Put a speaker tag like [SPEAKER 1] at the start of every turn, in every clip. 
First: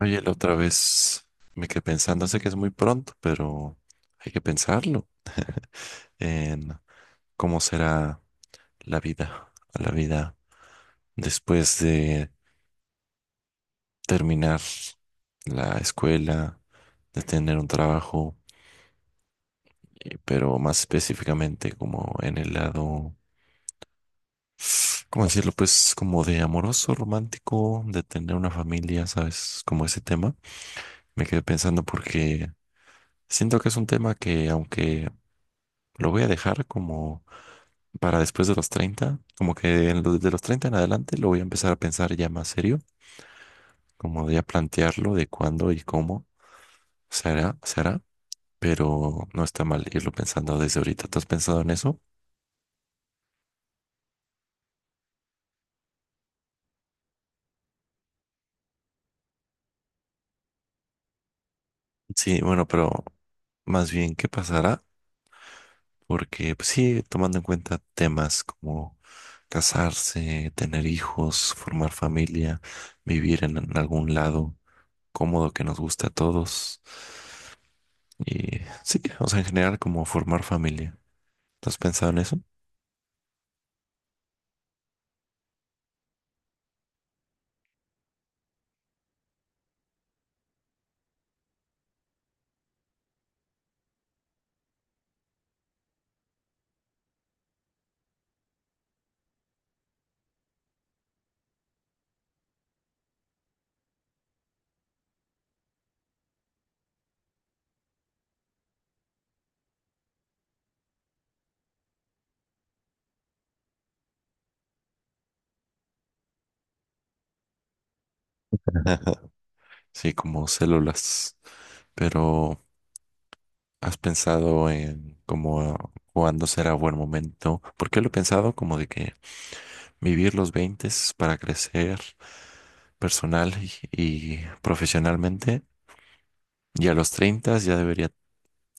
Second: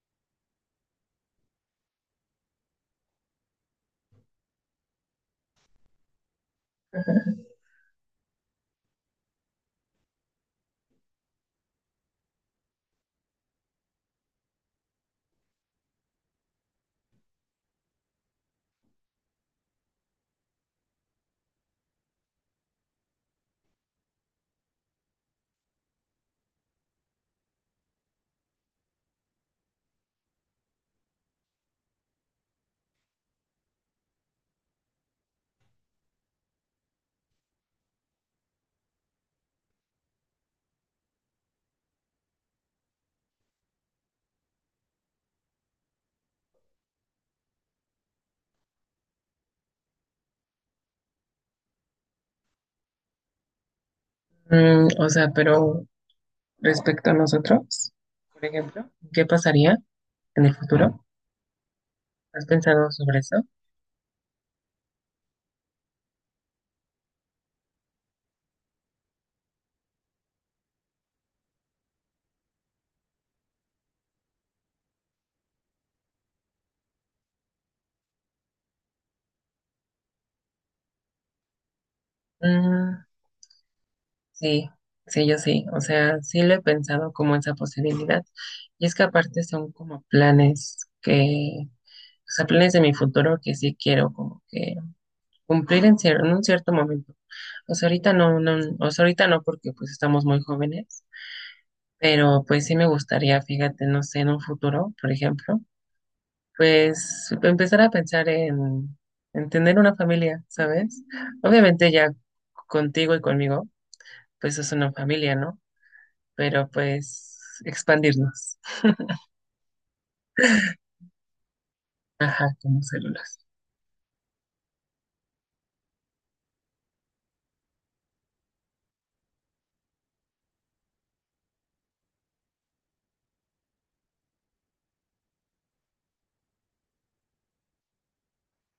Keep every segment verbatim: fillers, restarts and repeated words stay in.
[SPEAKER 1] Oye, la otra vez me quedé pensando, sé que es muy pronto, pero hay que pensarlo en cómo será la vida, la vida después de terminar la escuela, de tener un trabajo, eh, pero más específicamente como en el lado, ¿cómo decirlo? Pues como de amoroso, romántico, de tener una familia, ¿sabes? Como ese tema. Me quedé pensando porque siento que es un tema que aunque lo voy a dejar como para después de los treinta, como que en lo- desde los treinta en adelante lo voy a empezar a pensar ya más serio, como de a plantearlo de cuándo y cómo se hará, se hará, pero no está mal irlo pensando desde ahorita. ¿Tú has pensado en eso?
[SPEAKER 2] Mm, o sea, pero respecto a nosotros, por ejemplo, ¿qué pasaría en el futuro?
[SPEAKER 1] Sí,
[SPEAKER 2] ¿Has
[SPEAKER 1] bueno,
[SPEAKER 2] pensado
[SPEAKER 1] pero
[SPEAKER 2] sobre eso?
[SPEAKER 1] más bien, ¿qué pasará? Porque pues, sí, tomando en cuenta temas como casarse, tener hijos, formar familia, vivir en, en algún lado cómodo que nos guste a todos. Y sí, o sea, en general como formar familia. ¿No has pensado en eso?
[SPEAKER 2] Mm, sí, sí, yo sí. O sea, sí lo he pensado como esa posibilidad. Y es que aparte son como planes que, o sea, planes de mi futuro que sí quiero como que cumplir en, cier- en un cierto momento. O sea, ahorita no, no, o sea, ahorita no porque pues estamos muy jóvenes, pero pues sí me gustaría, fíjate, no sé, en un futuro, por ejemplo. Pues empezar a pensar en, en tener una familia, ¿sabes? Obviamente ya contigo y conmigo, pues es una familia, ¿no? Pero pues expandirnos,
[SPEAKER 1] Sí, como células.
[SPEAKER 2] ajá,
[SPEAKER 1] Pero
[SPEAKER 2] como células.
[SPEAKER 1] ¿has pensado en cómo cuándo será buen momento? Porque lo he pensado como de que vivir los veinte para crecer personal y, y profesionalmente. Y a los treinta ya debería,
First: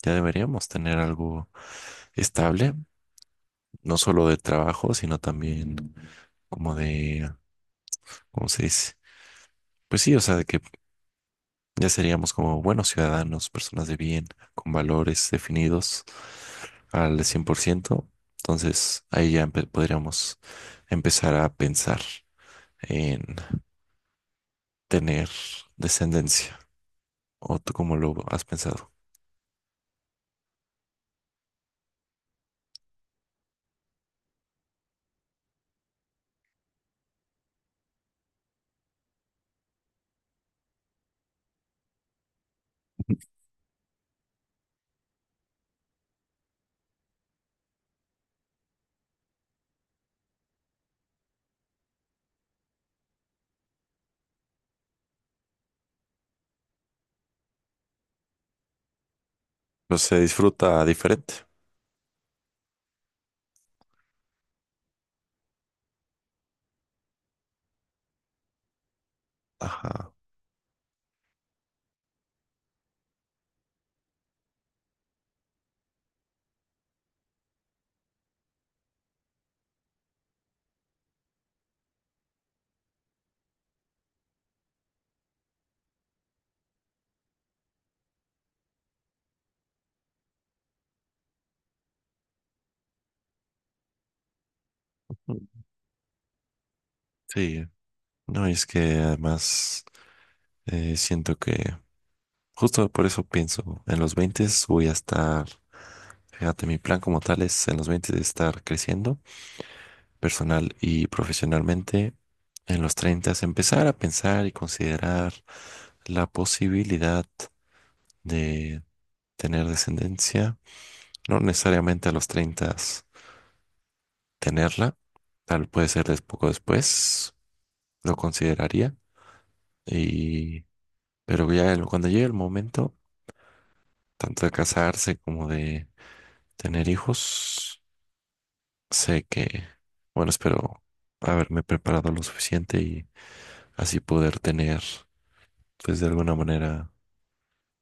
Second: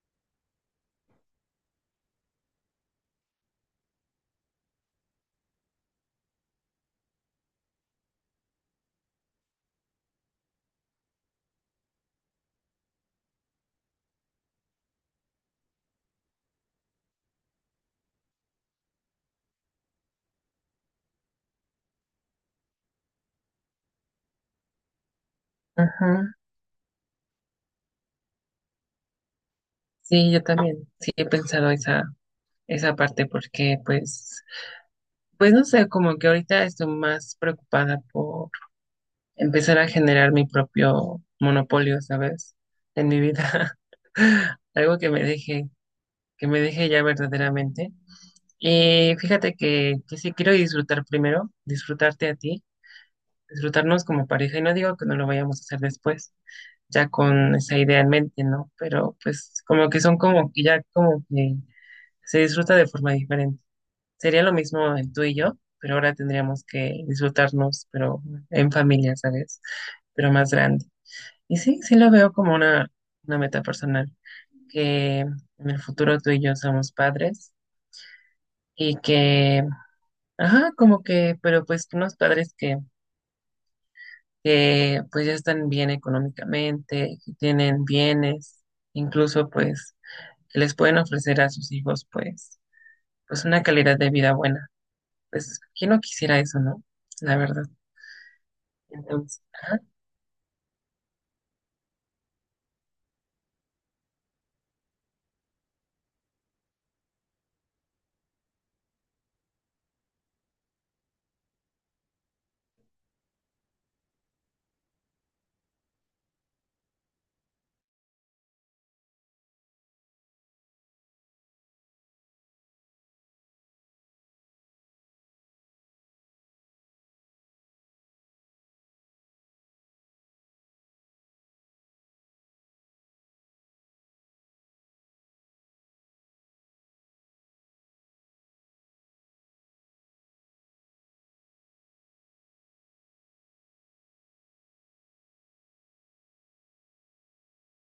[SPEAKER 1] ya deberíamos tener algo estable, no solo de trabajo, sino también como de, ¿cómo se dice? Pues sí, o sea, de que ya seríamos como buenos ciudadanos, personas de bien, con valores definidos al cien por ciento. Entonces ahí ya empe- podríamos empezar a pensar en tener
[SPEAKER 2] Ajá.
[SPEAKER 1] descendencia. ¿O tú cómo lo has pensado?
[SPEAKER 2] Sí, yo también, sí he pensado esa, esa parte porque pues, pues no sé, como que ahorita estoy más preocupada por empezar a generar mi propio monopolio, ¿sabes? En mi vida. Algo que me deje, que me deje ya verdaderamente. Y fíjate que, que sí quiero disfrutar primero, disfrutarte a ti, disfrutarnos como pareja, y no digo que no lo vayamos a hacer después, ya con esa idea en mente, ¿no? Pero pues como que
[SPEAKER 1] Pues
[SPEAKER 2] son
[SPEAKER 1] se
[SPEAKER 2] como que ya
[SPEAKER 1] disfruta
[SPEAKER 2] como
[SPEAKER 1] diferente.
[SPEAKER 2] que se disfruta de forma diferente. Sería lo mismo en tú y yo, pero ahora tendríamos que disfrutarnos, pero en familia, ¿sabes?
[SPEAKER 1] Ajá.
[SPEAKER 2] Pero más grande. Y sí, sí lo veo como una, una meta personal, que en el futuro tú y yo somos padres y que Ajá, como que, pero pues unos padres que, que pues ya están bien económicamente, que tienen bienes, incluso pues que les pueden ofrecer a sus hijos pues, pues una calidad de vida buena. Pues, ¿quién no quisiera eso, no? La verdad.
[SPEAKER 1] Sí. No, y es que
[SPEAKER 2] Entonces, ajá.
[SPEAKER 1] además eh, siento que justo por eso pienso, en los veinte voy a estar, fíjate, mi plan como tal es en los veinte de estar creciendo personal y profesionalmente, en los treinta, empezar a pensar y considerar la posibilidad de tener descendencia, no necesariamente a los treinta tenerla, tal puede ser des- poco después, lo consideraría, y, pero ya el- cuando llegue el momento, tanto de casarse como de tener hijos, sé que, bueno, espero haberme preparado lo suficiente y así poder tener pues de alguna manera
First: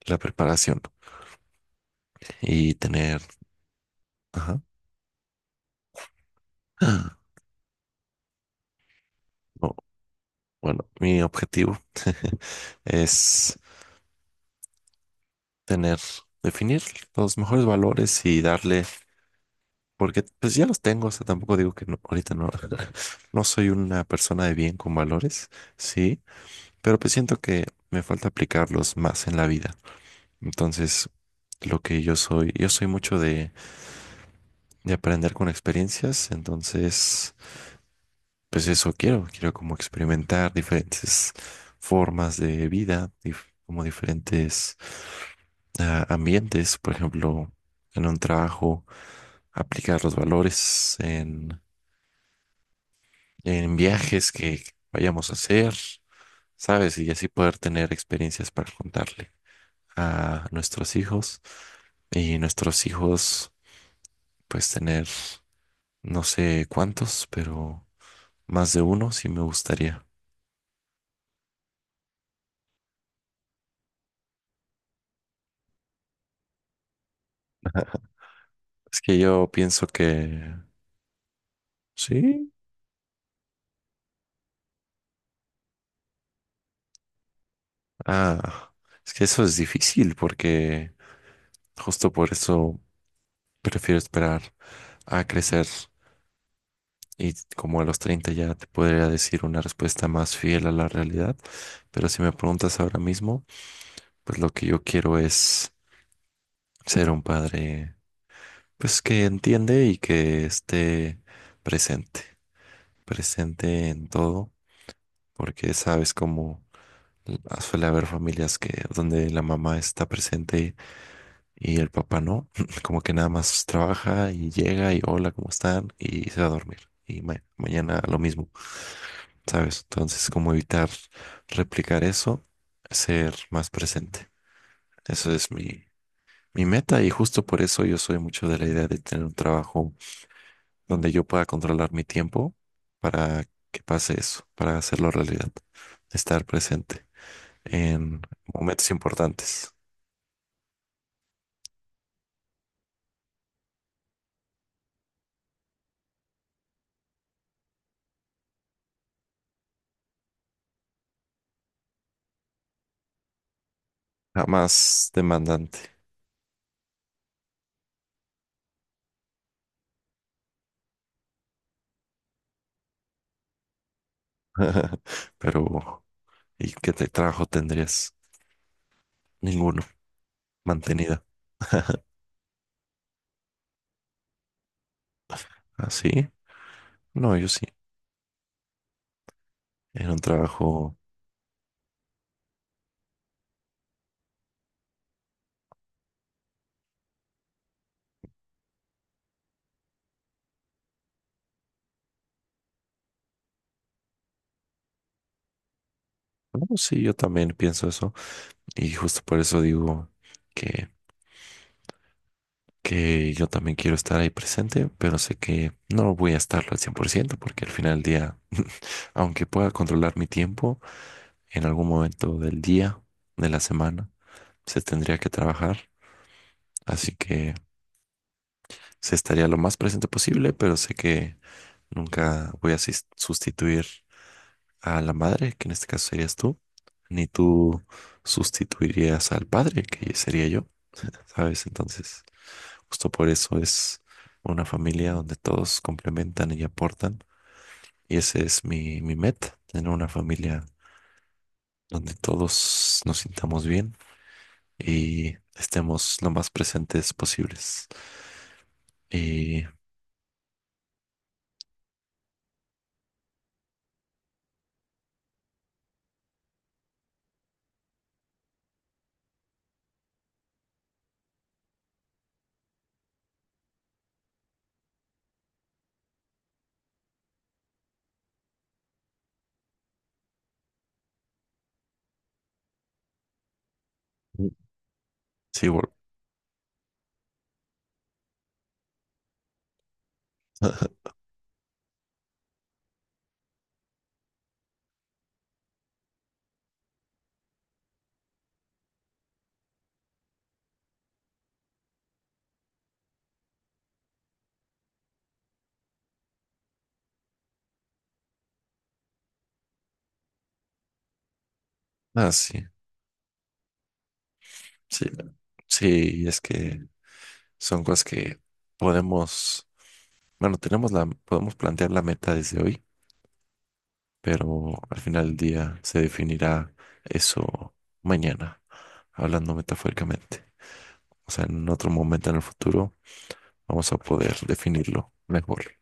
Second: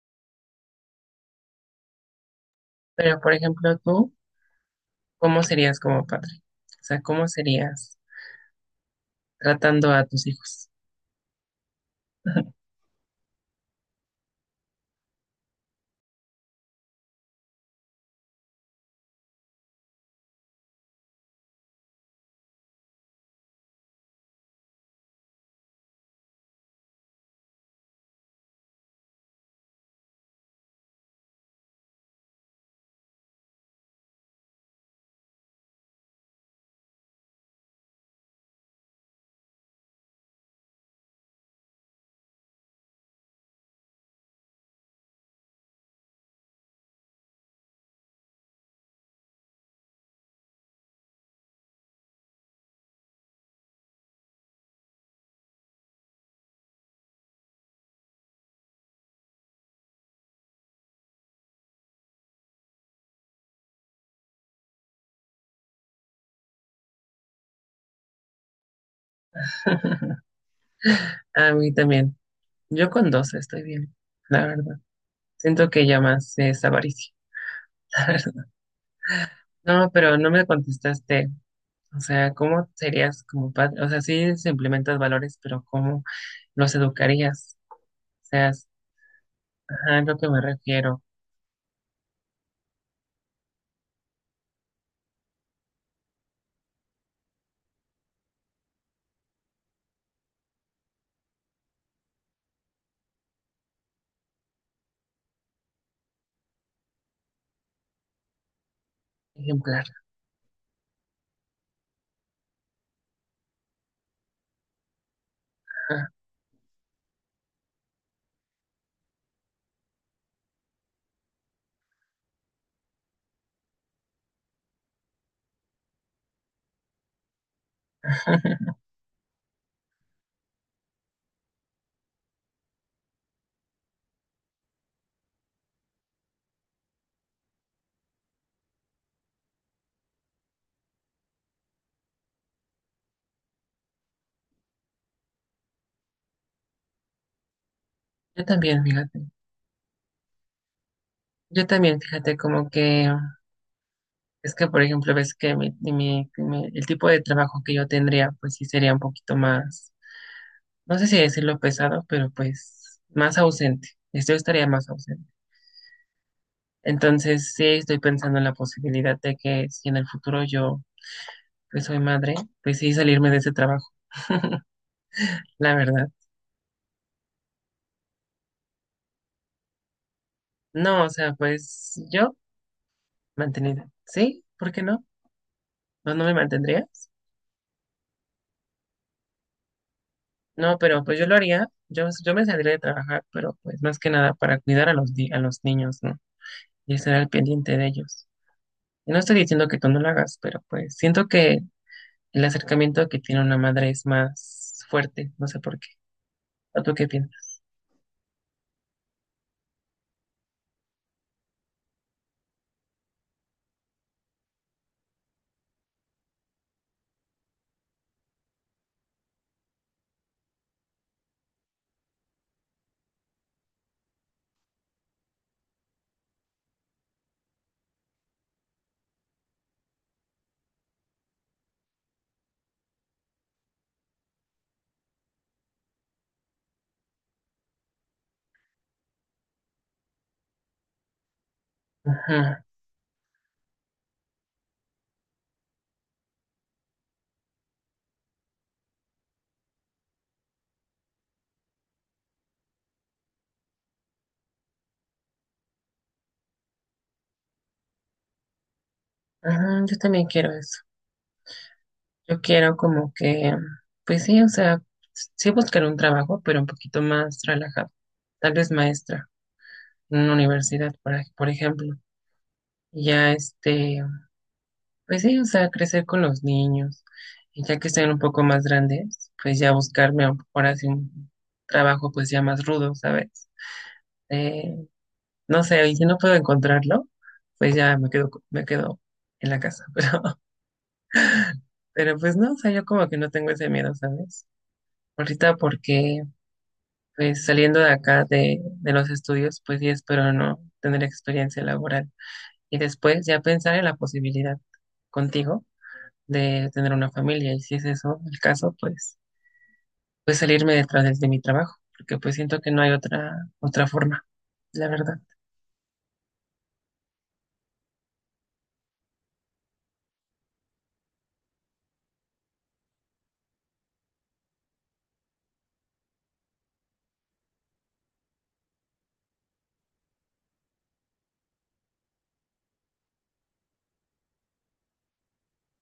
[SPEAKER 1] la preparación y
[SPEAKER 2] Pero
[SPEAKER 1] tener,
[SPEAKER 2] por ejemplo, tú,
[SPEAKER 1] ajá.
[SPEAKER 2] ¿cómo serías como padre? O sea,
[SPEAKER 1] Ah,
[SPEAKER 2] ¿cómo serías
[SPEAKER 1] no,
[SPEAKER 2] tratando a tus hijos?
[SPEAKER 1] bueno, mi objetivo es tener, definir los mejores valores y darle, porque pues ya los tengo, o sea, tampoco digo que no, ahorita no, no soy una persona de bien con valores, sí, pero pues siento que me falta aplicarlos más en la vida. Entonces, lo que yo soy, yo soy mucho de, de aprender con experiencias, entonces pues eso quiero, quiero como experimentar diferentes formas de vida, dif- como diferentes ah, ambientes, por ejemplo, en un trabajo, aplicar los valores en, en viajes que vayamos a hacer, ¿sabes? Y así poder tener experiencias para contarle a nuestros hijos y nuestros hijos, pues tener, no sé cuántos, pero más de uno sí me gustaría.
[SPEAKER 2] A mí también. Yo con dos estoy bien, la verdad. Siento que ya más es avaricia.
[SPEAKER 1] Es que yo pienso
[SPEAKER 2] No, pero no me
[SPEAKER 1] que
[SPEAKER 2] contestaste. O sea,
[SPEAKER 1] ¿sí?
[SPEAKER 2] ¿cómo serías como padre? O sea, sí se implementas valores, pero ¿cómo los educarías? O sea, es-
[SPEAKER 1] Ah, es que eso es
[SPEAKER 2] ajá, es
[SPEAKER 1] difícil
[SPEAKER 2] lo que me
[SPEAKER 1] porque
[SPEAKER 2] refiero.
[SPEAKER 1] justo por eso prefiero esperar a crecer y como a los treinta ya te podría decir una respuesta más fiel a la realidad, pero si me preguntas ahora mismo, pues lo que yo quiero es ser un padre pues que entiende
[SPEAKER 2] Ejemplar.
[SPEAKER 1] y que esté presente, presente en todo, porque
[SPEAKER 2] Ajá.
[SPEAKER 1] sabes cómo suele haber familias que donde la mamá está presente y el papá no, como que nada más trabaja y llega y hola, ¿cómo están? Y se va a dormir. Y ma- mañana lo mismo, ¿sabes? Entonces, como evitar replicar eso, ser más presente. Eso es mi, mi meta y justo por eso yo soy mucho de la idea de tener un trabajo donde yo pueda controlar mi tiempo para que pase eso, para hacerlo realidad, estar presente en
[SPEAKER 2] Yo también,
[SPEAKER 1] momentos
[SPEAKER 2] fíjate.
[SPEAKER 1] importantes,
[SPEAKER 2] Yo también, fíjate, como que es que, por ejemplo, ves que mi, mi- mi- el tipo de trabajo que yo tendría, pues sí sería un poquito más, no sé si decirlo pesado, pero pues más ausente. Yo estaría más
[SPEAKER 1] jamás
[SPEAKER 2] ausente.
[SPEAKER 1] demandante.
[SPEAKER 2] Entonces, sí estoy pensando en la posibilidad de que si en el futuro yo pues soy madre, pues sí salirme de ese trabajo, la
[SPEAKER 1] Pero
[SPEAKER 2] verdad.
[SPEAKER 1] ¿y qué te- trabajo tendrías? Ninguno.
[SPEAKER 2] No, o
[SPEAKER 1] Mantenida.
[SPEAKER 2] sea, pues yo mantenida. ¿Sí? ¿Por qué no? ¿No, no
[SPEAKER 1] ¿Así?
[SPEAKER 2] me mantendrías?
[SPEAKER 1] No, yo sí. En un
[SPEAKER 2] No,
[SPEAKER 1] trabajo.
[SPEAKER 2] pero pues yo lo haría. Yo, yo me saldría de trabajar, pero pues más que nada para cuidar a los, di- a los niños, ¿no? Y estar al pendiente de ellos. Y no estoy diciendo que tú no lo hagas, pero pues siento que el acercamiento que tiene una madre es más fuerte, no sé por qué.
[SPEAKER 1] No,
[SPEAKER 2] ¿O tú
[SPEAKER 1] sí,
[SPEAKER 2] qué
[SPEAKER 1] yo también
[SPEAKER 2] piensas?
[SPEAKER 1] pienso eso. Y justo por eso digo que, que yo también quiero estar ahí presente, pero sé que no voy a estarlo al cien por ciento porque al final del día, aunque pueda controlar mi tiempo, en algún momento del día, de la semana, se tendría que trabajar. Así que se estaría lo más presente posible, pero sé que nunca voy a sis- sustituir a la madre, que en este caso serías tú, ni tú sustituirías al padre, que sería yo, ¿sabes? Entonces,
[SPEAKER 2] Ajá,
[SPEAKER 1] justo por eso es una familia donde todos complementan y aportan. Y ese es mi, mi meta, tener una familia donde todos nos sintamos bien y estemos lo más presentes posibles. Y
[SPEAKER 2] ajá, yo también quiero eso. Yo quiero como que, pues sí, o sea, sí buscar un trabajo, pero un poquito más relajado. Tal vez maestra en una universidad, por, ej- por ejemplo. Y ya este, pues sí, o sea, crecer con los niños. Y ya que estén un poco más grandes, pues ya buscarme a- ahora sí un trabajo pues ya más rudo, ¿sabes? Eh, no
[SPEAKER 1] sí,
[SPEAKER 2] sé,
[SPEAKER 1] bol-
[SPEAKER 2] y si no puedo encontrarlo, pues ya me quedo, co- me quedo en la casa. Pero, pero pues no, o sea, yo como que no tengo ese miedo, ¿sabes? Ahorita porque Pues saliendo de acá de, de los estudios, pues sí espero no tener experiencia laboral. Y después ya pensar en la posibilidad contigo de tener una familia. Y si es eso el caso, pues, pues, salirme detrás de, de mi trabajo, porque
[SPEAKER 1] ah,
[SPEAKER 2] pues siento
[SPEAKER 1] sí,
[SPEAKER 2] que no hay otra, otra forma, la
[SPEAKER 1] sí,
[SPEAKER 2] verdad.
[SPEAKER 1] sí, es que son cosas que podemos bueno, tenemos la, podemos plantear la meta desde hoy, pero al final del día se definirá eso mañana, hablando metafóricamente. O sea, en otro momento en el futuro vamos a poder definirlo mejor.